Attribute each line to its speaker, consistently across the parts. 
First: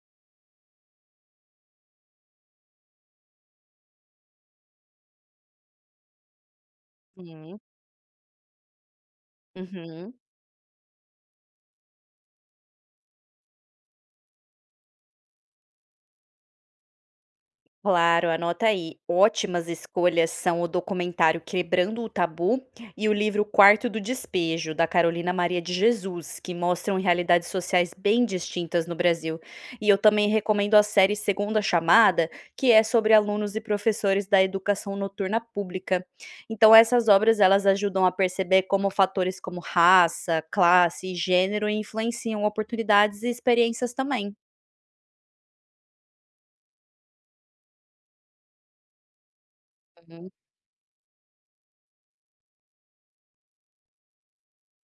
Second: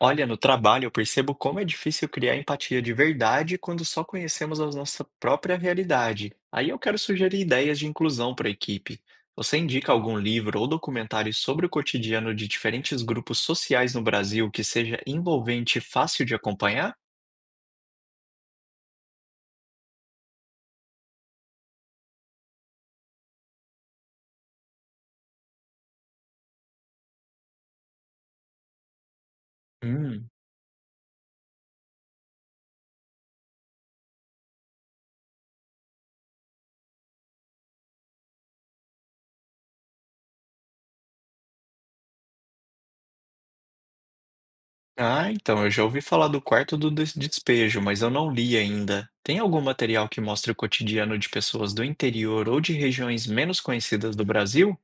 Speaker 1: Olha, no trabalho eu percebo como é difícil criar empatia de verdade quando só conhecemos a nossa própria realidade. Aí eu quero sugerir
Speaker 2: Sim.
Speaker 1: ideias de inclusão para a equipe. Você indica
Speaker 2: Uhum.
Speaker 1: algum livro ou documentário sobre o cotidiano de diferentes grupos sociais no Brasil que seja envolvente e fácil de acompanhar?
Speaker 2: Claro, anota aí. Ótimas escolhas são o documentário Quebrando o Tabu e o livro Quarto do Despejo, da Carolina Maria de Jesus, que mostram realidades sociais bem distintas no Brasil. E eu também
Speaker 1: Hum.
Speaker 2: recomendo a série Segunda Chamada, que é sobre alunos e professores da educação noturna pública. Então, essas obras elas ajudam a perceber como fatores como raça, classe e gênero influenciam oportunidades e experiências também.
Speaker 1: Ah, então, eu já ouvi falar do quarto do despejo, mas eu não li ainda. Tem algum material que mostre o cotidiano de pessoas do interior ou de regiões menos conhecidas do Brasil?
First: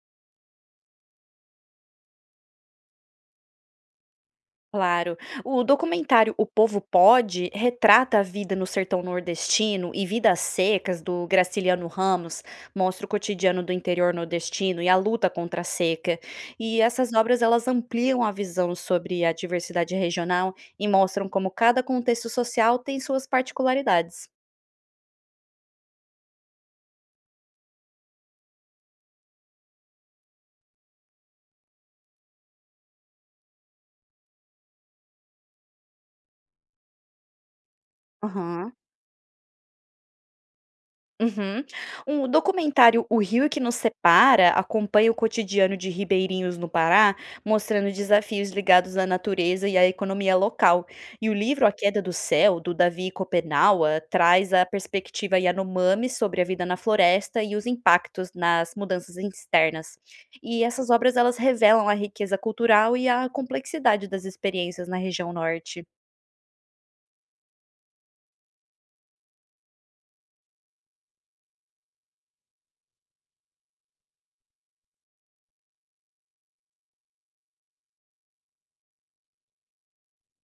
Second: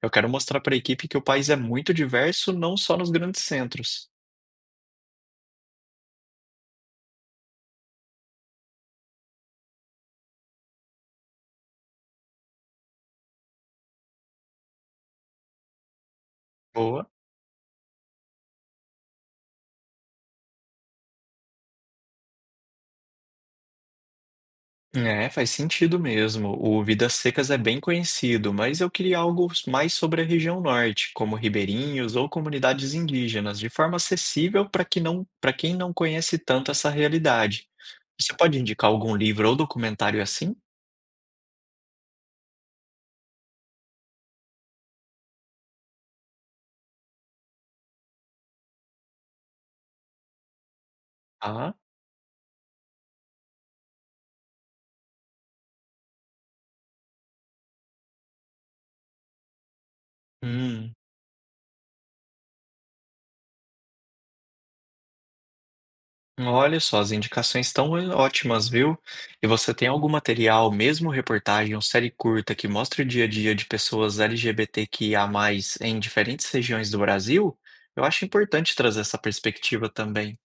Speaker 1: Eu quero mostrar para a equipe que o país é muito diverso, não só nos grandes centros.
Speaker 2: Claro. O documentário O Povo Pode retrata a vida no sertão nordestino e Vidas Secas, do Graciliano Ramos, mostra o cotidiano do interior nordestino e a luta contra a seca. E
Speaker 1: Boa.
Speaker 2: essas obras elas ampliam a visão sobre a diversidade regional e mostram como cada contexto social tem suas particularidades.
Speaker 1: É, faz sentido mesmo. O Vidas Secas é bem conhecido, mas eu queria algo mais sobre a região norte, como ribeirinhos ou comunidades indígenas, de forma acessível para quem não conhece tanto essa realidade. Você pode
Speaker 2: Aham.
Speaker 1: indicar algum livro ou documentário assim?
Speaker 2: Uhum. O documentário O Rio é que Nos Separa acompanha o cotidiano de ribeirinhos no Pará, mostrando desafios ligados à natureza e à economia local. E o livro A
Speaker 1: Ah,
Speaker 2: Queda do Céu, do Davi Kopenawa, traz a perspectiva Yanomami sobre a vida na floresta e os impactos nas mudanças externas. E essas
Speaker 1: hum.
Speaker 2: obras elas revelam a riqueza cultural e a complexidade das experiências na região norte.
Speaker 1: Olha só, as indicações estão ótimas, viu? E você tem algum material, mesmo reportagem ou série curta, que mostra o dia a dia de pessoas LGBTQIA+, em diferentes regiões do Brasil? Eu acho importante trazer essa perspectiva também.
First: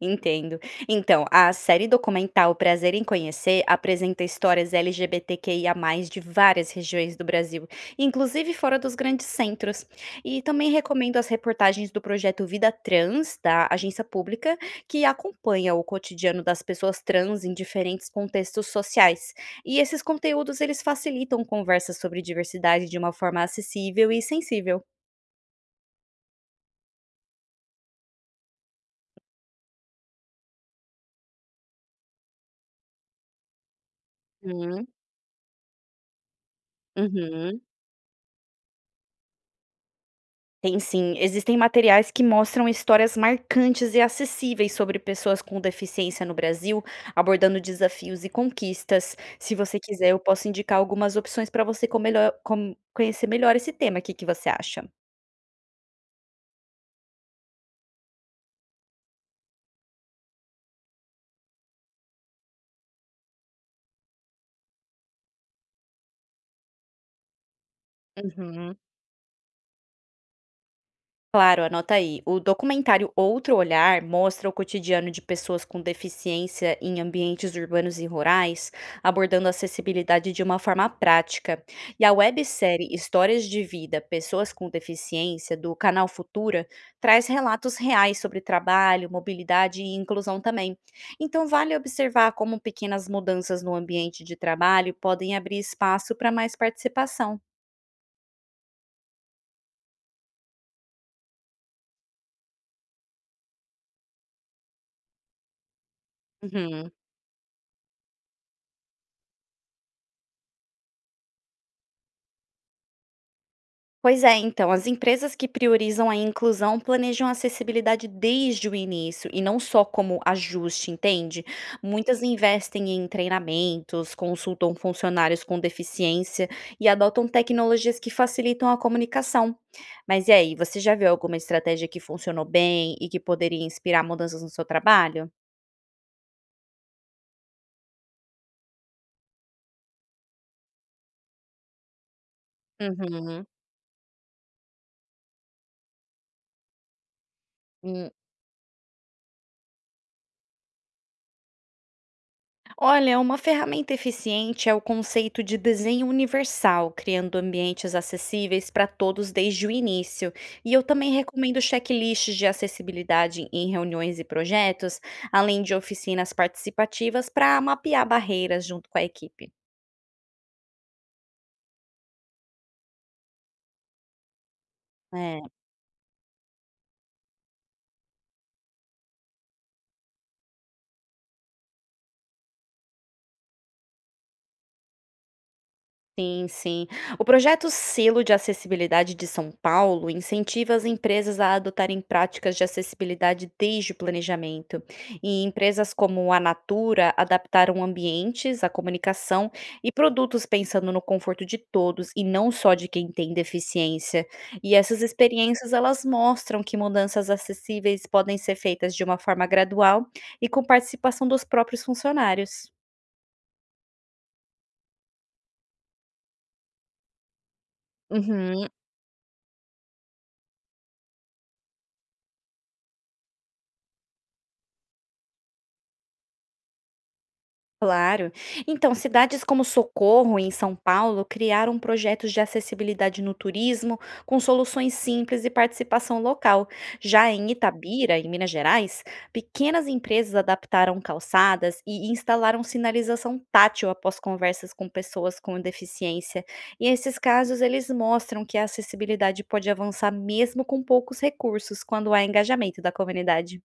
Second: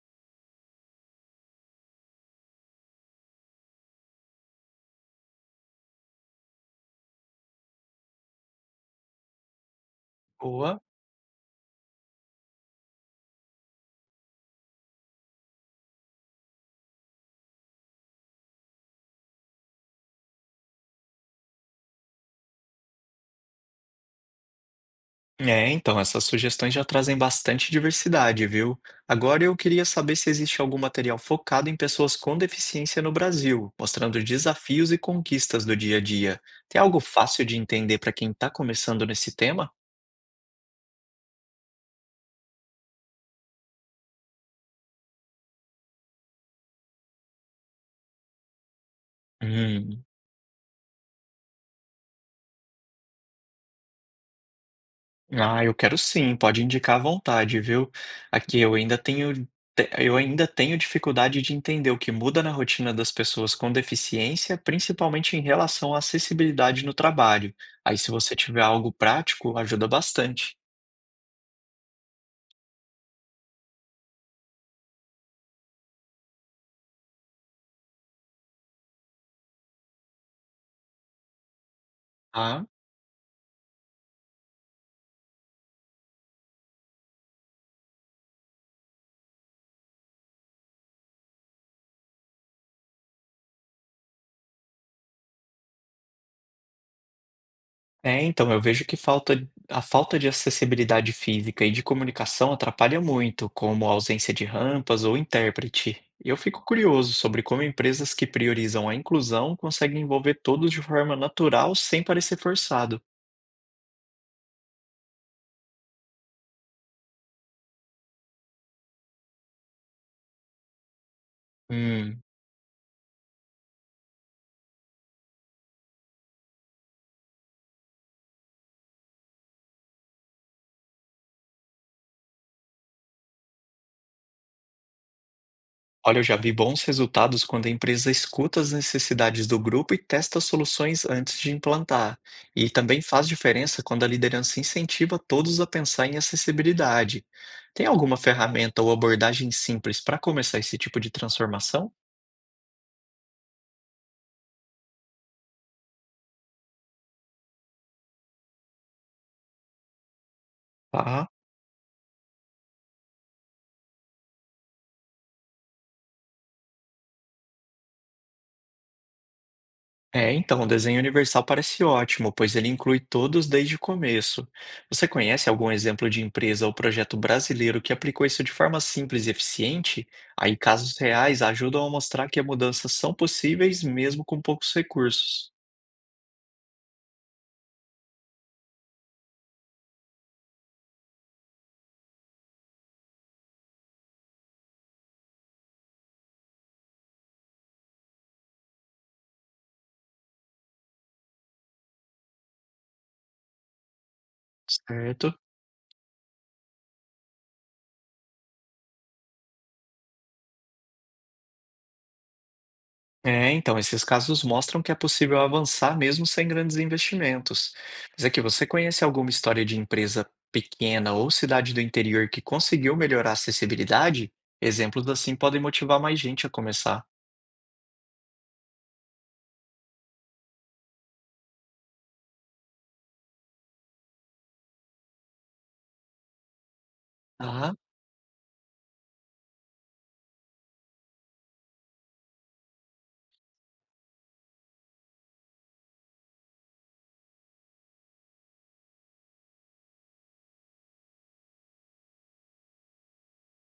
Speaker 2: Entendo. Então, a série documental Prazer em Conhecer apresenta histórias LGBTQIA+, de várias regiões do Brasil, inclusive fora dos grandes centros. E também
Speaker 1: Boa.
Speaker 2: recomendo as reportagens do projeto Vida Trans, da agência pública, que acompanha o cotidiano das pessoas trans em diferentes contextos sociais. E esses conteúdos, eles facilitam conversas sobre diversidade de uma forma acessível e sensível.
Speaker 1: É, então, essas sugestões já trazem bastante diversidade, viu? Agora eu queria saber se existe algum material focado em pessoas com deficiência no Brasil, mostrando
Speaker 2: Uhum.
Speaker 1: desafios e conquistas do dia a dia. Tem algo fácil de
Speaker 2: Uhum.
Speaker 1: entender para quem está começando nesse tema?
Speaker 2: Tem sim. Existem materiais que mostram histórias marcantes e acessíveis sobre pessoas com deficiência no Brasil, abordando desafios e conquistas. Se você
Speaker 1: Hum.
Speaker 2: quiser, eu posso indicar algumas opções para você conhecer melhor esse tema. O que que você acha?
Speaker 1: Ah, eu quero sim, pode indicar à vontade, viu. Aqui eu ainda tenho dificuldade de entender o que muda na rotina das pessoas com deficiência, principalmente em relação à acessibilidade no trabalho. Aí se você tiver
Speaker 2: Uhum.
Speaker 1: algo prático, ajuda bastante.
Speaker 2: Claro, anota aí. O documentário Outro Olhar mostra o cotidiano de pessoas com deficiência em ambientes urbanos e rurais, abordando a acessibilidade de uma forma prática. E a
Speaker 1: Ah.
Speaker 2: websérie Histórias de Vida, Pessoas com Deficiência, do canal Futura, traz relatos reais sobre trabalho, mobilidade e inclusão também. Então, vale observar como pequenas mudanças no ambiente de trabalho podem abrir espaço para mais participação.
Speaker 1: É, então, eu vejo que falta de acessibilidade física e de comunicação atrapalha muito, como a ausência de rampas ou intérprete. Eu fico
Speaker 2: Uhum.
Speaker 1: curioso sobre como empresas que priorizam a inclusão conseguem envolver todos de forma natural sem parecer forçado.
Speaker 2: Pois é, então, as empresas que priorizam a inclusão planejam a acessibilidade desde o início e não só como ajuste, entende? Muitas
Speaker 1: Hum.
Speaker 2: investem em treinamentos, consultam funcionários com deficiência e adotam tecnologias que facilitam a comunicação. Mas e aí, você já viu alguma estratégia que funcionou bem e que poderia inspirar mudanças no seu trabalho?
Speaker 1: Olha, eu já vi bons resultados quando a empresa escuta as necessidades do grupo e testa soluções antes de implantar. E também faz
Speaker 2: Uhum.
Speaker 1: diferença quando a liderança incentiva todos a pensar em acessibilidade. Tem
Speaker 2: Hum,
Speaker 1: alguma ferramenta ou abordagem simples para começar esse tipo de transformação?
Speaker 2: Olha, uma ferramenta eficiente é o conceito de desenho universal, criando ambientes acessíveis para todos desde o início. E eu também
Speaker 1: Tá.
Speaker 2: recomendo checklists de acessibilidade em reuniões e projetos, além de oficinas participativas para mapear barreiras junto com a equipe.
Speaker 1: É, então, o desenho universal parece ótimo, pois ele inclui todos desde o começo. Você conhece
Speaker 2: É.
Speaker 1: algum exemplo de empresa ou projeto brasileiro que aplicou isso de forma simples e eficiente? Aí, casos reais ajudam a mostrar que mudanças são possíveis mesmo com poucos recursos.
Speaker 2: Sim, sim. O projeto Selo de Acessibilidade de São Paulo incentiva as empresas a adotarem práticas de acessibilidade desde o planejamento. E empresas como a Natura adaptaram ambientes, a comunicação e produtos pensando no conforto de todos e não só de quem tem deficiência. E essas
Speaker 1: Certo?
Speaker 2: experiências elas mostram que mudanças acessíveis podem ser feitas de uma forma gradual e com participação dos próprios funcionários.
Speaker 1: É, então, esses casos mostram que é possível avançar mesmo sem grandes investimentos. Mas é que
Speaker 2: Uhum.
Speaker 1: você conhece alguma história de empresa pequena ou cidade do interior que conseguiu melhorar a acessibilidade? Exemplos assim podem motivar mais gente a começar.
Speaker 2: Claro. Então, cidades como Socorro, em São Paulo, criaram projetos de acessibilidade no turismo, com soluções simples e participação local. Já em
Speaker 1: Ah,
Speaker 2: Itabira, em Minas Gerais, pequenas empresas adaptaram calçadas e instalaram sinalização tátil após conversas com pessoas com deficiência. E esses casos, eles mostram que a acessibilidade pode avançar mesmo com poucos recursos, quando há engajamento da comunidade.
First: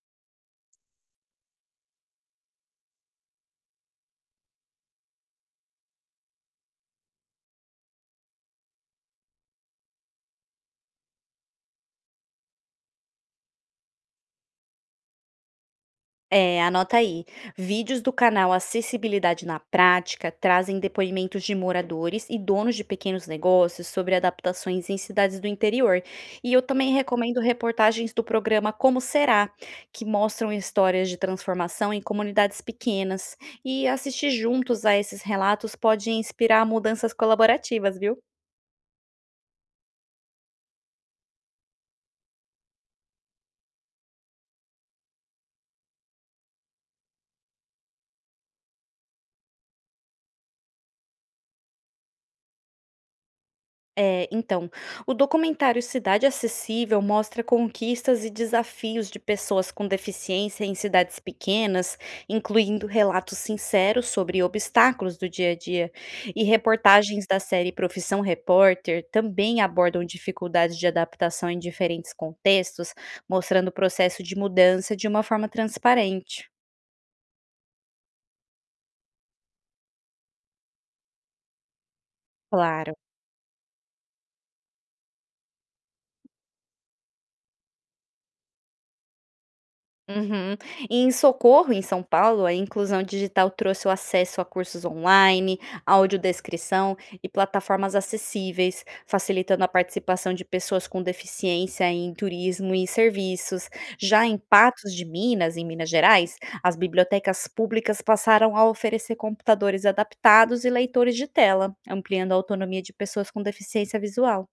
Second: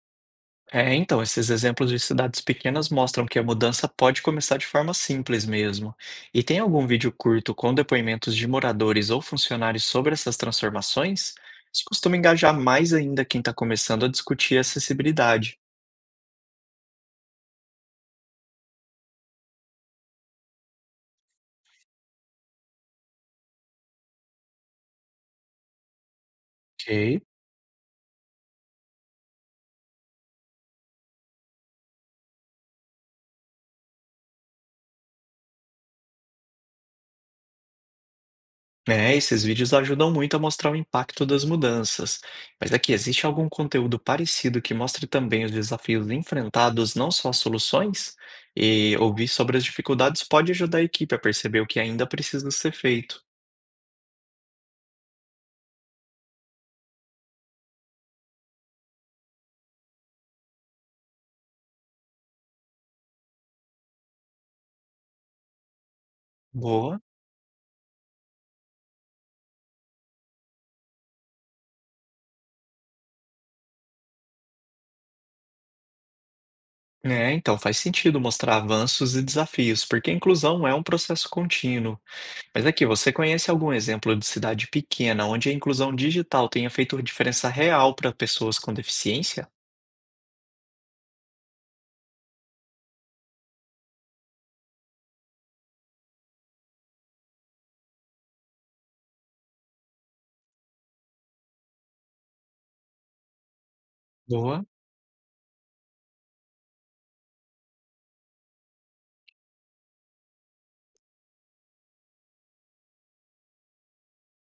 Speaker 1: é, então, esses exemplos de cidades pequenas mostram que a mudança pode começar de forma simples mesmo. E tem algum vídeo curto com depoimentos de moradores ou funcionários sobre essas transformações? Isso costuma engajar mais ainda quem está começando a discutir acessibilidade.
Speaker 2: É, anota aí. Vídeos do canal Acessibilidade na Prática trazem depoimentos de moradores e donos de pequenos negócios sobre adaptações em cidades do interior. E eu também
Speaker 1: Ok.
Speaker 2: recomendo reportagens do programa Como Será, que mostram histórias de transformação em comunidades pequenas. E assistir juntos a esses relatos pode inspirar mudanças colaborativas, viu?
Speaker 1: É, esses vídeos ajudam muito a mostrar o impacto das mudanças. Mas aqui, existe algum conteúdo parecido que mostre também os desafios enfrentados, não só as soluções? E ouvir sobre as dificuldades pode ajudar a equipe a perceber o que ainda precisa ser feito.
Speaker 2: É, então, o documentário Cidade Acessível mostra conquistas e desafios de pessoas com deficiência em cidades pequenas, incluindo relatos sinceros sobre obstáculos do dia a dia. E
Speaker 1: Boa.
Speaker 2: reportagens da série Profissão Repórter também abordam dificuldades de adaptação em diferentes contextos, mostrando o processo de mudança de uma forma transparente.
Speaker 1: É, então faz sentido mostrar avanços e desafios, porque a inclusão é um processo contínuo. Mas aqui,
Speaker 2: Claro.
Speaker 1: você conhece algum exemplo de cidade pequena onde a inclusão digital tenha feito diferença real para pessoas com deficiência?
Speaker 2: Uhum. E em Socorro, em São Paulo, a inclusão digital trouxe o acesso a cursos online, audiodescrição e plataformas acessíveis, facilitando a participação de pessoas com deficiência em turismo e serviços. Já em
Speaker 1: Boa.
Speaker 2: Patos de Minas, em Minas Gerais, as bibliotecas públicas passaram a oferecer computadores adaptados e leitores de tela, ampliando a autonomia de pessoas com deficiência visual.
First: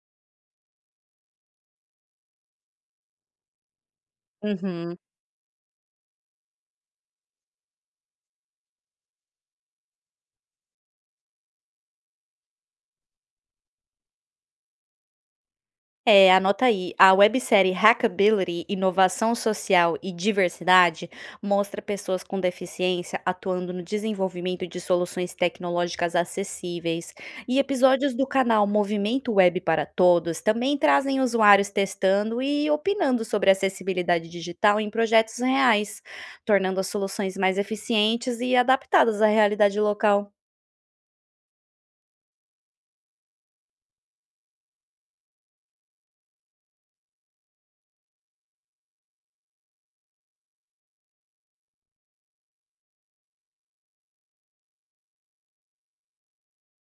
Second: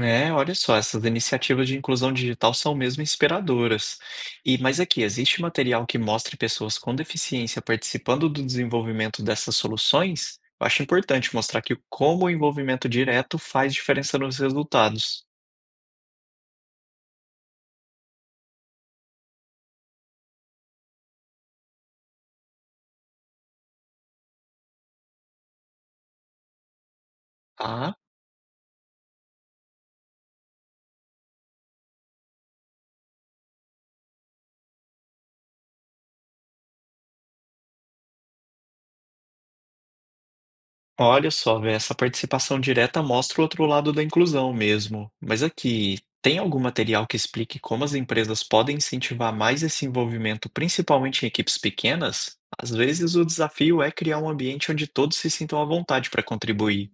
Speaker 1: É, olha só, essas iniciativas de inclusão digital são mesmo inspiradoras. Mas
Speaker 2: Uhum.
Speaker 1: aqui, existe material que mostre pessoas com deficiência participando do desenvolvimento dessas soluções? Eu acho importante mostrar que como o envolvimento direto faz diferença nos resultados.
Speaker 2: É, anota aí. A websérie Hackability, Inovação Social e Diversidade mostra pessoas com deficiência atuando no desenvolvimento de soluções tecnológicas acessíveis. E
Speaker 1: Tá?
Speaker 2: episódios do canal Movimento Web para Todos também trazem usuários testando e opinando sobre acessibilidade digital em projetos reais, tornando as soluções mais eficientes e adaptadas à realidade local.
Speaker 1: Olha só, velho, essa participação direta mostra o outro lado da inclusão mesmo. Mas aqui, tem algum material que explique como as empresas podem incentivar mais esse envolvimento, principalmente em equipes pequenas? Às vezes o desafio é criar um ambiente onde todos se sintam à vontade para contribuir.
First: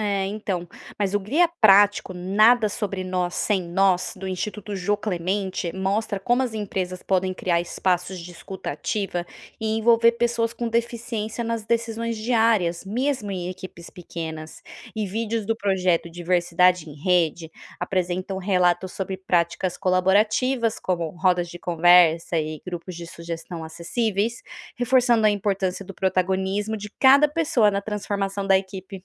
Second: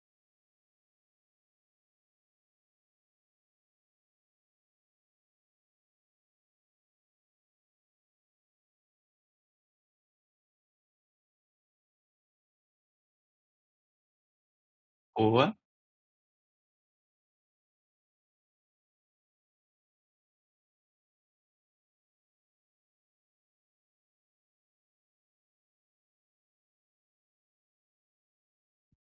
Speaker 2: É, então. Mas o Guia Prático Nada Sobre Nós Sem Nós, do Instituto Jô Clemente, mostra como as empresas podem criar espaços de escuta ativa e envolver pessoas com deficiência nas decisões diárias, mesmo em equipes pequenas. E vídeos
Speaker 1: Boa.
Speaker 2: do projeto Diversidade em Rede apresentam relatos sobre práticas colaborativas, como rodas de conversa e grupos de sugestão acessíveis, reforçando a importância do protagonismo de cada pessoa na transformação da equipe.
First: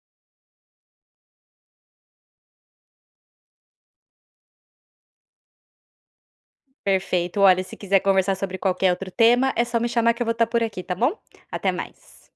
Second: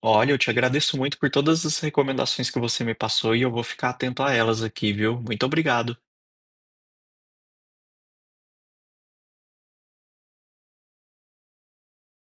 Speaker 1: Olha, eu te agradeço muito por todas as recomendações que você me passou e eu vou ficar atento a elas aqui, viu? Muito obrigado.
Speaker 2: Perfeito. Olha, se quiser conversar sobre qualquer outro tema, é só me chamar que eu vou estar por aqui, tá bom? Até mais.